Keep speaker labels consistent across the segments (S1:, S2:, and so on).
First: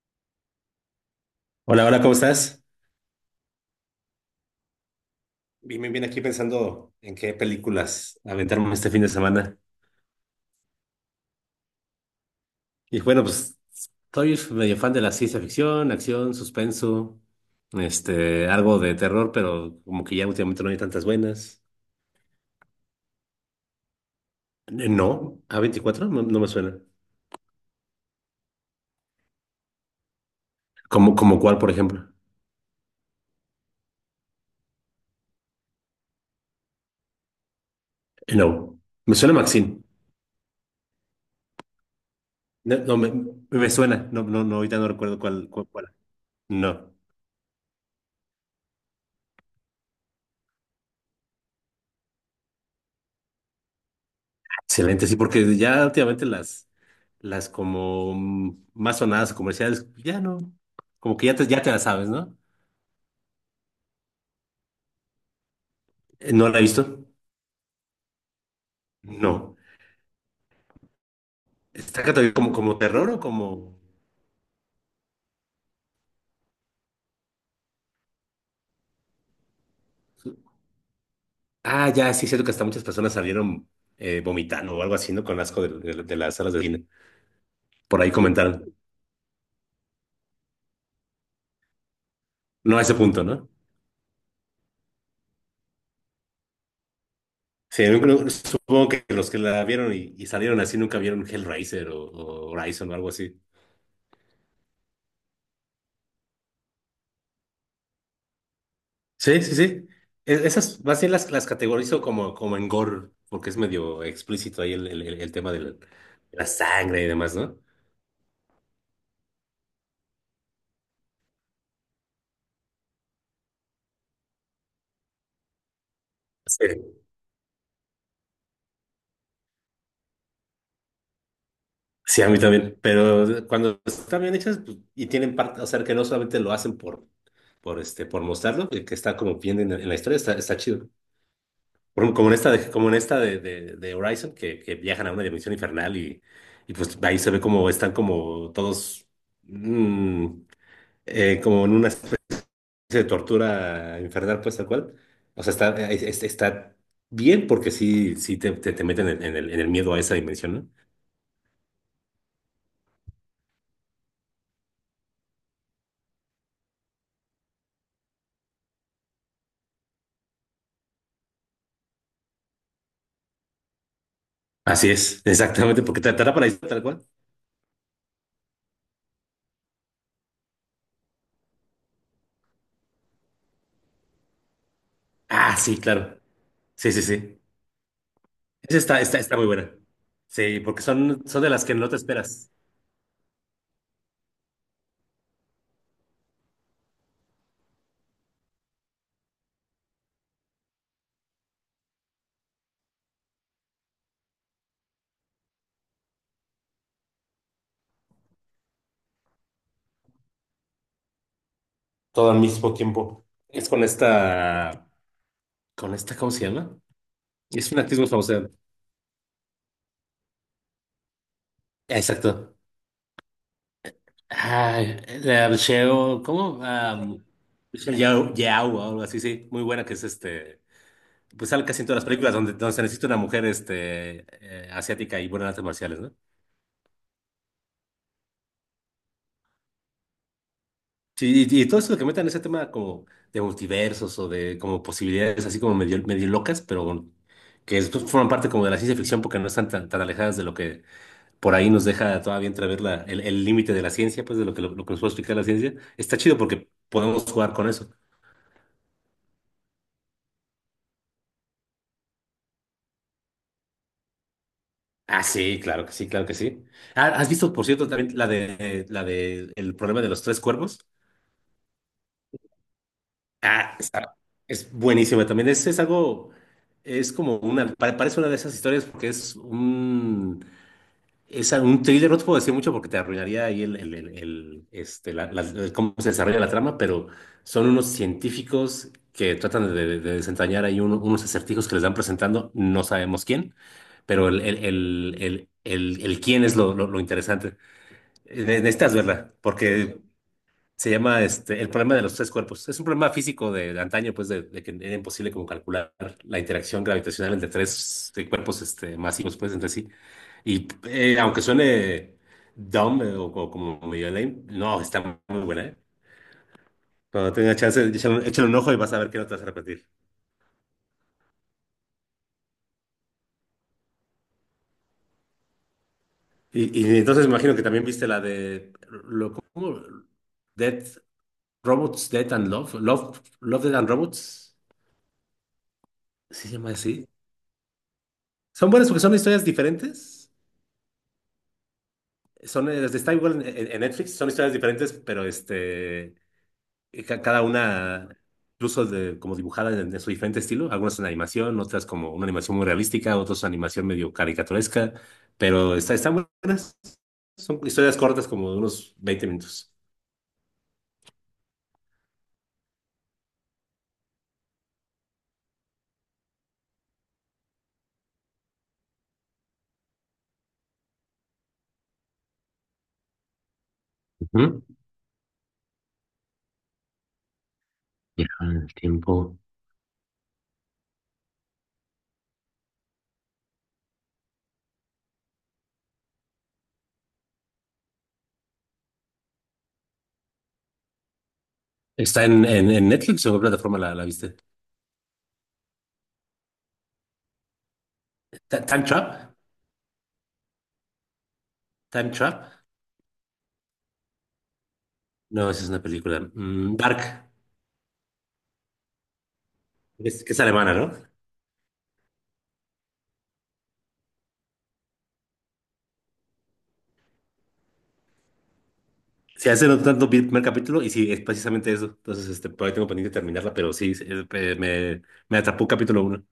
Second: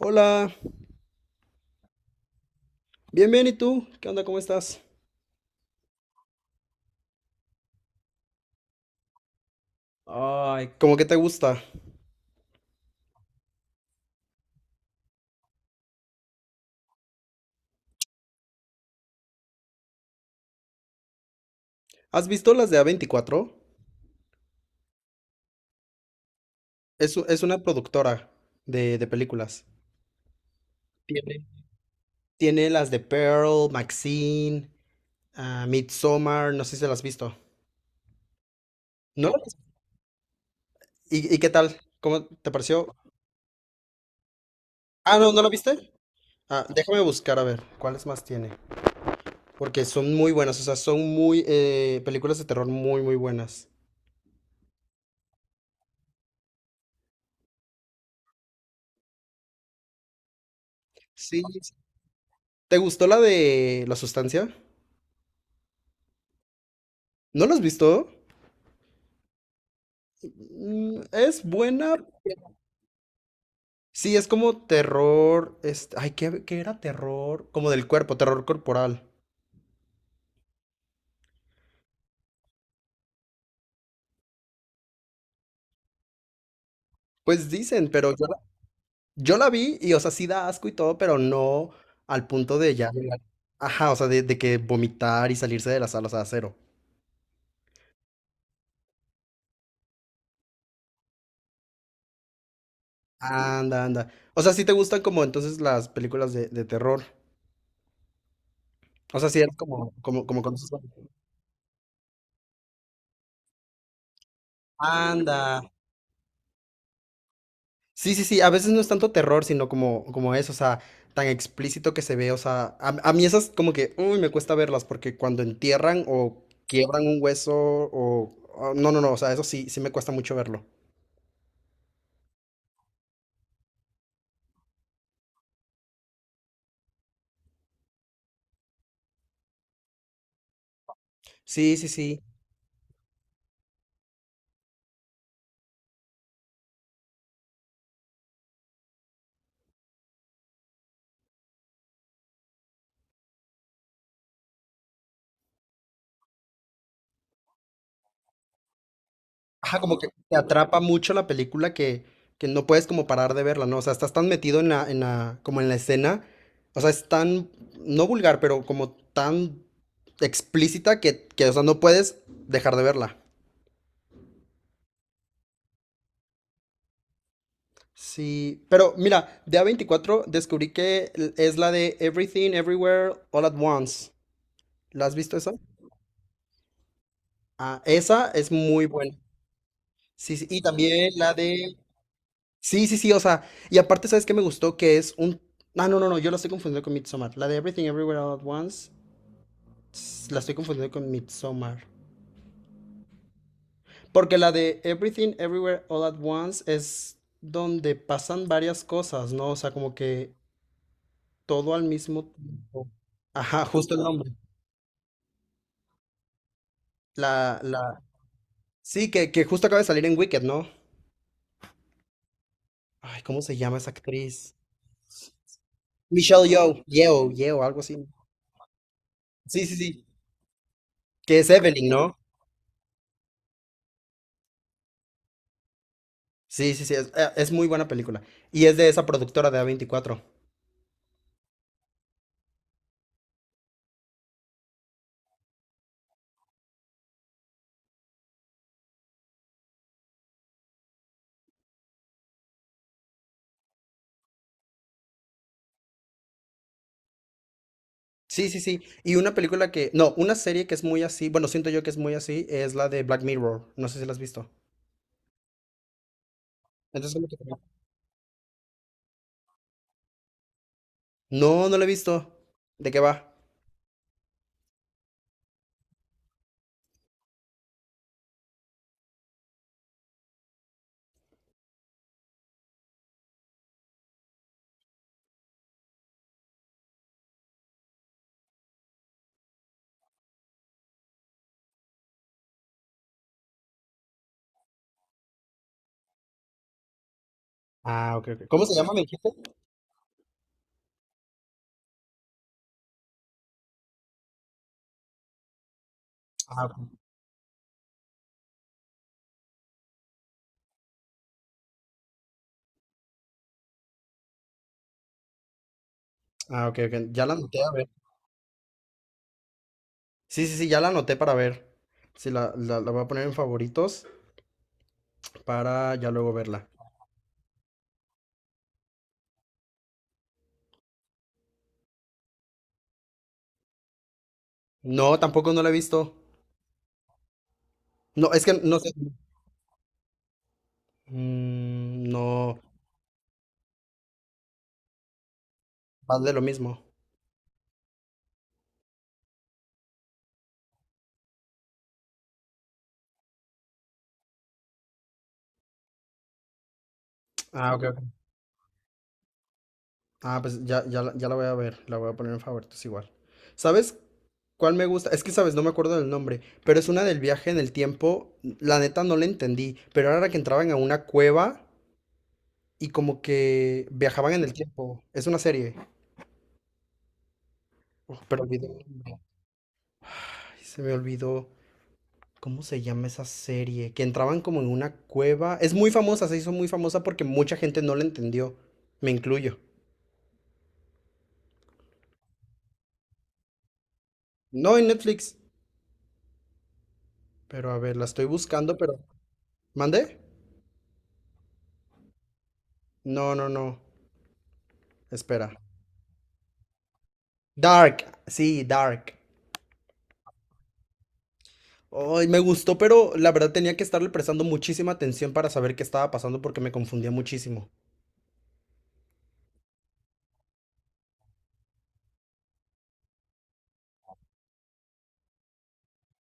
S1: Hola,
S2: Hola, hola, ¿cómo estás?
S1: bien, bien, ¿y tú? ¿Qué onda? ¿Cómo estás?
S2: Bien, bien, bien, aquí pensando en qué películas aventarme este fin de semana.
S1: Ay, ¿cómo que te gusta?
S2: Y bueno, pues soy medio fan de la ciencia ficción, acción, suspenso, algo de terror, pero como que ya últimamente no hay tantas buenas.
S1: ¿Has visto las de A24?
S2: No, a 24 no, no me suena.
S1: Es, es una productora de películas.
S2: ¿Como, como
S1: Tiene.
S2: cuál, por ejemplo?
S1: Tiene las de Pearl, Maxine, ah, Midsommar, no sé si las has visto.
S2: No, me
S1: ¿No?
S2: suena Maxine.
S1: ¿Y qué tal? ¿Cómo te
S2: No,
S1: pareció?
S2: no, me, me suena, no, no, no, ahorita no
S1: Ah,
S2: recuerdo
S1: no, ¿no la
S2: cuál.
S1: viste? Ah,
S2: No.
S1: déjame buscar a ver cuáles más tiene. Porque son muy buenas, o sea, son muy películas de terror muy, muy buenas.
S2: Excelente, sí, porque ya últimamente las como más sonadas o comerciales, ya no, como que
S1: Sí,
S2: ya te
S1: sí.
S2: la sabes, ¿no?
S1: ¿Te gustó la de La Sustancia?
S2: ¿No la he visto?
S1: ¿No la has visto?
S2: No.
S1: Mm, es buena.
S2: ¿Está catalogada como, como terror o como?
S1: Sí, es como terror. Este, ay, ¿qué era terror? Como del cuerpo, terror corporal.
S2: Ah, ya, sí, es cierto que hasta muchas personas salieron vomitando o algo así, ¿no? Con asco de las salas de cine.
S1: Pues dicen,
S2: Por
S1: pero
S2: ahí comentaron.
S1: yo la vi y, o sea, sí da asco y todo, pero no al punto de
S2: No a
S1: ya
S2: ese punto, ¿no?
S1: Ajá, o sea, de, que vomitar y salirse de la sala, o sea, cero.
S2: Sí, yo creo, supongo que los que la vieron y salieron así nunca vieron Hellraiser o Horizon o algo así.
S1: Anda, anda. O sea, sí te gustan como entonces las películas de terror. O sea, sí
S2: Sí, sí,
S1: eres
S2: sí.
S1: como, como, como conoces.
S2: Esas más bien las categorizo como, como en gore, porque es medio explícito ahí el tema
S1: Anda.
S2: de la sangre y demás, ¿no?
S1: Sí, sí, sí, a veces no es tanto terror, sino como, como eso, o sea, tan explícito que se ve, o sea, a mí esas como que, uy, me cuesta verlas, porque cuando entierran o
S2: Sí,
S1: quiebran un hueso, no, no, no, o sea, eso sí, sí me cuesta mucho verlo.
S2: sí, a mí también. Pero cuando están bien hechas pues, y tienen parte, o sea, que no solamente lo hacen por mostrarlo, que está como bien en la historia, está, está chido.
S1: Sí, sí,
S2: Por ejemplo,
S1: sí.
S2: como en esta de, como en esta de Horizon, que viajan a una dimensión infernal y pues ahí se ve como están como todos mm, como en una de tortura infernal, pues tal cual. O sea, está, está bien porque sí, sí te meten en en el
S1: Ajá,
S2: miedo
S1: como
S2: a
S1: que
S2: esa
S1: te
S2: dimensión, ¿no?
S1: atrapa mucho la película que no puedes como parar de verla, ¿no? O sea, estás tan metido en la, como en la escena, o sea, es tan, no vulgar, pero como tan explícita que, o sea, no puedes dejar de verla.
S2: Así es, exactamente, porque te para tal cual.
S1: Sí, pero mira, de A24 descubrí que es la de Everything, Everywhere, All at Once. ¿La has visto esa?
S2: Ah, sí, claro. Sí, sí, sí.
S1: Ah, esa es
S2: Esa
S1: muy
S2: está,
S1: buena.
S2: está muy buena.
S1: Sí, sí,
S2: Sí,
S1: y
S2: porque
S1: también
S2: son,
S1: la
S2: son de las que
S1: de...
S2: no te esperas.
S1: Sí, sí, sí, o sea, y aparte, ¿sabes qué me gustó? Que es un... Ah, no, no, no, yo la estoy confundiendo con Midsommar. La de Everything, Everywhere, All at Once, la estoy confundiendo con Midsommar. Porque la de Everything, Everywhere, All at Once es donde pasan varias cosas, ¿no? O sea, como que todo al mismo
S2: Todo al mismo
S1: tiempo.
S2: tiempo.
S1: Ajá,
S2: Es
S1: justo el nombre.
S2: con esta, ¿cómo se llama?
S1: La,
S2: Es
S1: la,
S2: una actriz muy famosa.
S1: sí, que justo acaba de salir en Wicked, ¿no?
S2: Exacto.
S1: Ay, ¿cómo se llama esa actriz?
S2: Ay, la Michelle,
S1: Michelle
S2: ¿cómo? Ah,
S1: Yeoh, algo así.
S2: Michelle Yeoh, Yeoh, o algo así, sí. Muy
S1: Sí, sí,
S2: buena que
S1: sí.
S2: es este.
S1: Que
S2: Pues
S1: es
S2: sale casi en
S1: Evelyn,
S2: todas las
S1: ¿no?
S2: películas donde se necesita una mujer asiática y buena en artes marciales, ¿no?
S1: Sí, sí, sí, es muy buena película. Y es de esa productora de a veinticuatro.
S2: Sí, y todo eso que metan ese tema como de multiversos o de como posibilidades así como medio, medio locas, pero bueno, que después forman parte como de la ciencia ficción porque no están tan alejadas de lo que por ahí nos deja todavía entrever el límite de la ciencia, pues de lo lo que nos puede explicar la ciencia. Está chido porque podemos jugar con eso.
S1: Sí, sí, sí. Y una película que, no, una serie que es muy así, bueno, siento yo que es muy así, es la de Black Mirror. No sé si la has visto.
S2: Ah, sí, claro que sí, claro que sí. Ah,
S1: Entonces, ¿cómo
S2: ¿has
S1: que te
S2: visto,
S1: va?
S2: por cierto, también la de el problema de los tres cuervos?
S1: No, no la he visto. ¿De qué va?
S2: Ah, es buenísima también. Es algo, es como una, parece una de esas historias porque es un thriller, no te puedo decir mucho porque te arruinaría ahí el cómo se desarrolla la trama, pero son unos científicos que tratan de desentrañar ahí unos acertijos que les van presentando, no sabemos quién, pero el quién es lo interesante.
S1: Ah, ok, ok. ¿Cómo se llama,
S2: Necesitas
S1: me dijiste?
S2: verla porque se llama este, el problema de los tres cuerpos. Es un problema físico de antaño, pues, de que era imposible como calcular la
S1: Ah,
S2: interacción
S1: ok.
S2: gravitacional entre tres cuerpos este, masivos, pues, entre sí. Y aunque suene dumb o como medio lame, no, está muy buena, ¿eh?
S1: Ah, ok, ok. Ya
S2: Cuando
S1: la
S2: tenga
S1: anoté, a
S2: chance,
S1: ver.
S2: échale, échale un ojo y vas a ver que no te vas a repetir.
S1: Sí, sí, sí, ya la anoté para ver. Sí, la voy a poner en favoritos para ya luego verla.
S2: Y entonces me imagino que también viste la de lo, ¿cómo? Dead Robots, Death and Love, Love, Love, Death and Robots,
S1: No, tampoco no la he visto.
S2: ¿sí se llama así?
S1: No, es que
S2: Son
S1: no
S2: buenas
S1: sé.
S2: porque son historias diferentes.
S1: Mm, no,
S2: Son, está igual en Netflix, son historias diferentes, pero
S1: va de lo mismo.
S2: cada una incluso de, como dibujada en su diferente estilo. Algunas son animación, otras como una animación muy realística, otras son animación medio caricaturesca, pero está, están buenas. Son
S1: Ah, ok,
S2: historias
S1: ok.
S2: cortas, como de unos 20 minutos.
S1: Ah, pues ya, ya, ya la voy a ver. La voy a poner en favoritos igual. ¿Sabes cuál me gusta? Es que, ¿sabes? No me acuerdo del nombre, pero es una del viaje en el tiempo. La neta no la entendí, pero era que entraban a una cueva y como que viajaban en el
S2: Ujú.
S1: tiempo. Es una serie. Oh,
S2: Ya,
S1: pero olvidé.
S2: el tiempo.
S1: Ay, se me olvidó. ¿Cómo se llama esa serie? Que entraban como en una cueva. Es muy famosa, se hizo muy famosa porque mucha gente no la entendió. Me incluyo.
S2: ¿Está en Netflix o en qué plataforma la, la viste?
S1: No en Netflix. Pero a ver, la estoy buscando,
S2: ¿Time
S1: pero...
S2: Trap?
S1: ¿Mandé?
S2: ¿Time Trap?
S1: No, no, no. Espera.
S2: No, esa es una película. Mm, Dark.
S1: Dark. Sí, Dark.
S2: Es alemana, ¿no?
S1: Ay, me gustó, pero la verdad tenía que estarle prestando muchísima atención para saber qué estaba pasando porque me confundía muchísimo.
S2: Sí, hace no tanto vi el primer capítulo y sí, es precisamente eso. Entonces, este, por ahí tengo pendiente de terminarla, pero sí, sí, me atrapó capítulo uno.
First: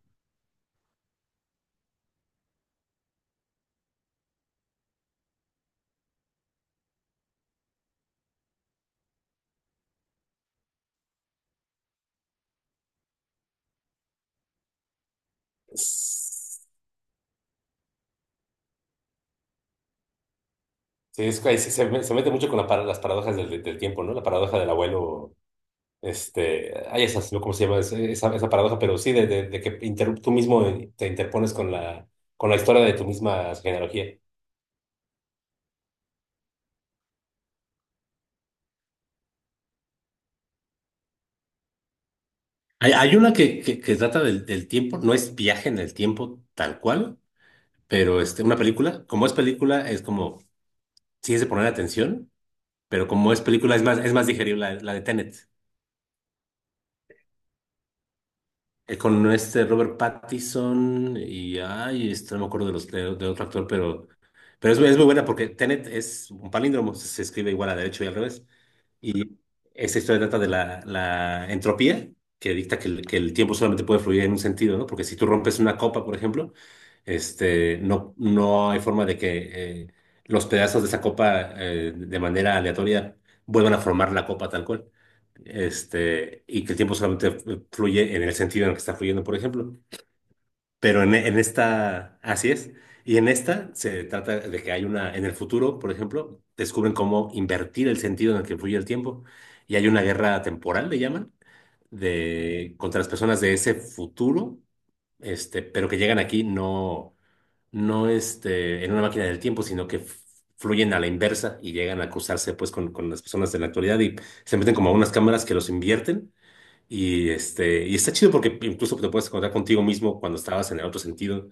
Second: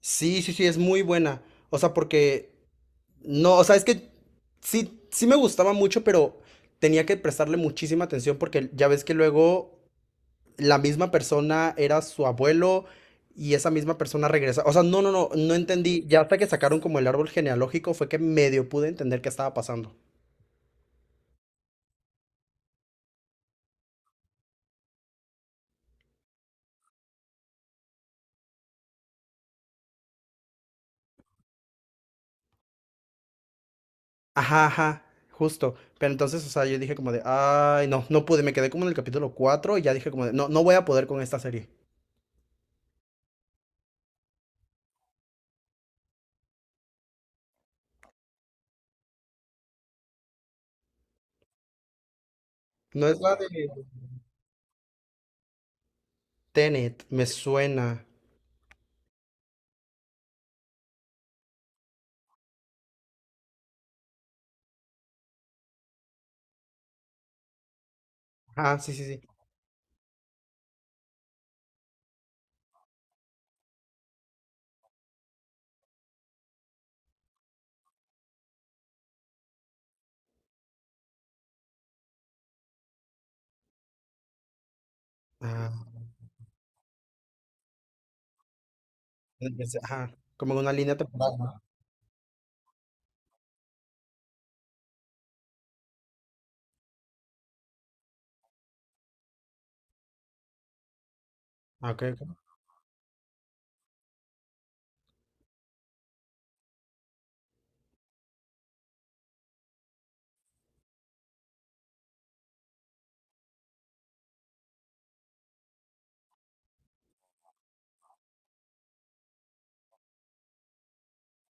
S1: Sí, sí, sí, es muy buena. O sea, porque no, o sea, es que sí, sí me gustaba mucho, pero tenía que prestarle muchísima atención porque ya ves que luego la misma persona era su abuelo y esa misma persona regresa. O sea, no, no, no, no entendí. Ya hasta que sacaron como el árbol genealógico fue que medio pude entender qué estaba pasando.
S2: Sí, es, que ahí se, se mete mucho con la las paradojas del tiempo, ¿no? La paradoja del abuelo, este, hay esas, ¿no? ¿Cómo se llama esa, esa paradoja? Pero sí, de que tú mismo te interpones con con la historia de tu misma genealogía.
S1: Ajá, ajá, justo. Pero entonces, o sea, yo dije como de, ay, no, no pude. Me quedé como en el capítulo 4 y ya dije como de, no, no voy a poder con esta serie.
S2: Hay una que, que trata del tiempo, no es viaje en el tiempo tal cual, pero este, una película, como es película, es como, sí es de poner atención.
S1: No
S2: Pero
S1: es
S2: como
S1: la
S2: es
S1: de
S2: película, es más digerible la de Tenet.
S1: Tenet, me suena.
S2: Con este Robert Pattinson y, ay, este, no me acuerdo de otro actor, pero es, es muy buena porque Tenet es un palíndromo, se escribe igual a derecho y al revés.
S1: Ah, sí, sí, sí.
S2: Esta historia trata de la entropía, que dicta que que el tiempo solamente puede fluir en un sentido, ¿no? Porque si tú rompes una copa, por ejemplo, no hay forma de que los pedazos de esa copa de manera aleatoria vuelvan a formar la copa tal cual.
S1: Ah.
S2: Este, y que el tiempo solamente fluye en el sentido en el que está fluyendo, por ejemplo. ¿No?
S1: Ajá, como en una línea
S2: Pero
S1: temporal,
S2: en
S1: ¿no?
S2: esta, así es. Y en esta se trata de que hay una, en el futuro, por ejemplo, descubren cómo invertir el sentido en el que fluye el tiempo. Y hay una guerra temporal, le llaman,
S1: Ah, ok, ok.
S2: de, contra las personas de ese futuro, pero que llegan aquí no, en una máquina del tiempo, sino que fluyen a la inversa y llegan a cruzarse pues con las personas de la actualidad y se meten como a unas cámaras que los invierten y, este, y está chido porque incluso te puedes encontrar contigo mismo cuando estabas en el otro sentido.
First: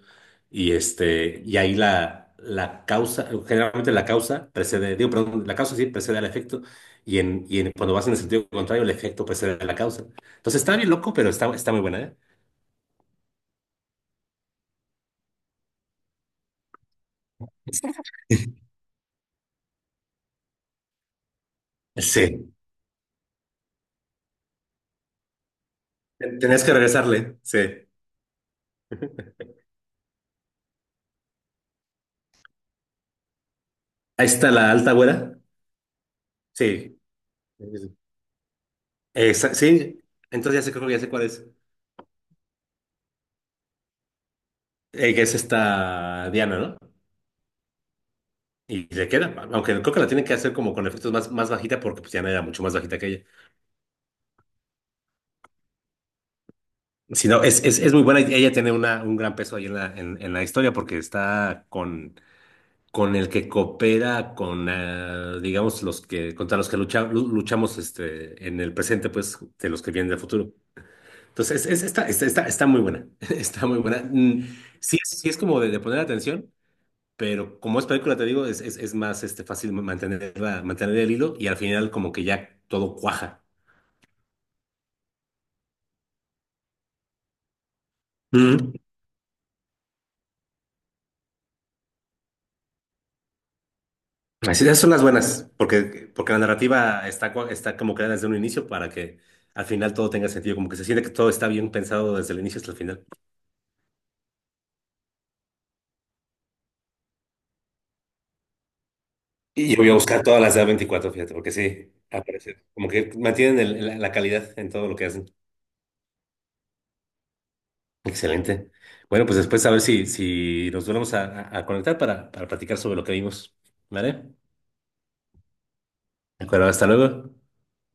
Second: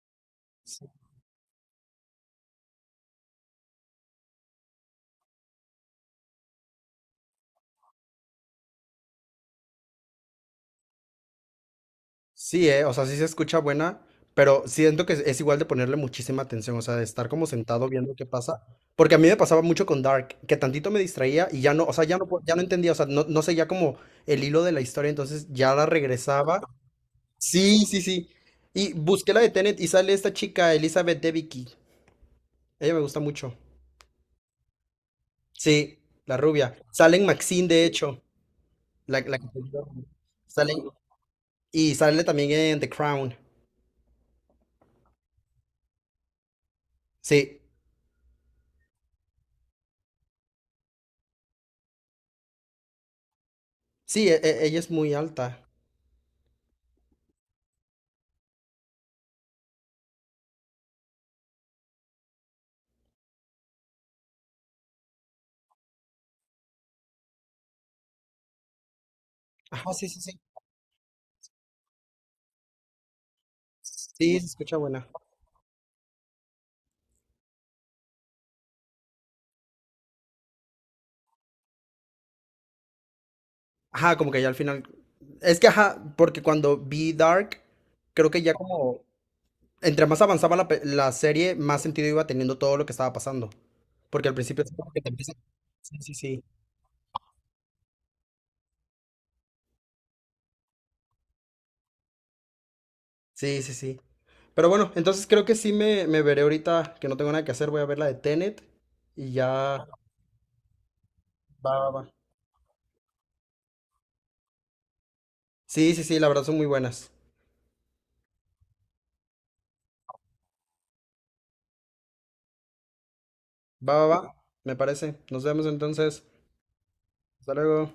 S2: Y,
S1: Sí,
S2: este, y ahí la causa, generalmente la causa precede, digo, perdón, la causa sí precede al efecto. Y, cuando vas en el sentido contrario, el efecto precede a la causa. Entonces está bien loco, pero está, está muy buena, ¿eh?
S1: sí, o sea, sí se escucha buena, pero siento que es igual de ponerle muchísima atención, o sea, de estar como sentado viendo qué pasa. Porque a mí me pasaba mucho con Dark, que tantito me distraía y ya no, o sea, ya no,
S2: Sí.
S1: ya no entendía, o sea, no, no seguía como el hilo de la historia, entonces ya la regresaba.
S2: Tenías que regresarle. Sí.
S1: Sí, sí, sí. Y busqué la de Tenet y sale esta chica, Elizabeth Debicki. Ella me gusta mucho.
S2: Ahí está la alta güera.
S1: Sí, la rubia.
S2: Sí.
S1: Sale en Maxine, de hecho. La que
S2: Esa,
S1: te digo.
S2: sí. Entonces ya sé,
S1: Sale.
S2: creo que ya sé cuál es.
S1: Y sale también en The Crown.
S2: Que es esta Diana, ¿no?
S1: Sí,
S2: Y le queda, aunque creo que la tienen que hacer como con efectos más, más bajita porque pues Diana era mucho más bajita que ella.
S1: sí, ella es muy alta.
S2: Si no, es, es muy buena. Y ella tiene una, un gran peso ahí en en la historia porque está con el que coopera con, digamos, los que, contra los que lu- luchamos este, en el presente, pues, de los que
S1: Ajá, sí,
S2: vienen del
S1: sí, sí.
S2: futuro. Entonces, es, está, está muy buena. Está muy buena.
S1: Sí,
S2: Mm,
S1: se escucha
S2: sí,
S1: buena.
S2: sí es como de poner atención. Pero como es película, te digo, es más este, fácil mantenerla, mantener el hilo y al final como que ya todo cuaja.
S1: Ajá, como que ya al final. Es que, ajá, porque cuando vi Dark, creo que ya
S2: Mm.
S1: como, entre más avanzaba la, la serie, más sentido iba teniendo todo lo que estaba pasando. Porque al principio
S2: Así,
S1: es
S2: esas
S1: como
S2: son
S1: que
S2: las
S1: te empieza...
S2: buenas, porque,
S1: Sí, sí,
S2: porque la
S1: sí.
S2: narrativa está, está como creada desde un inicio para que al final todo tenga sentido, como que se siente que todo está bien pensado desde el inicio hasta el final.
S1: Sí, sí, sí. Pero bueno, entonces creo que sí me veré ahorita que no tengo nada que hacer. Voy a ver la de Tenet y
S2: Y yo
S1: ya.
S2: voy a buscar todas las de A24, fíjate, porque
S1: Va, va,
S2: sí,
S1: va.
S2: aparece. Como que mantienen la calidad en todo lo que hacen.
S1: Sí, sí, sí, la verdad son muy buenas.
S2: Excelente. Bueno, pues después a ver si, si nos volvemos a conectar para platicar sobre lo que vimos.
S1: Va, va,
S2: ¿Vale?
S1: va. Me parece. Nos vemos entonces.
S2: De acuerdo, hasta luego.
S1: Hasta luego.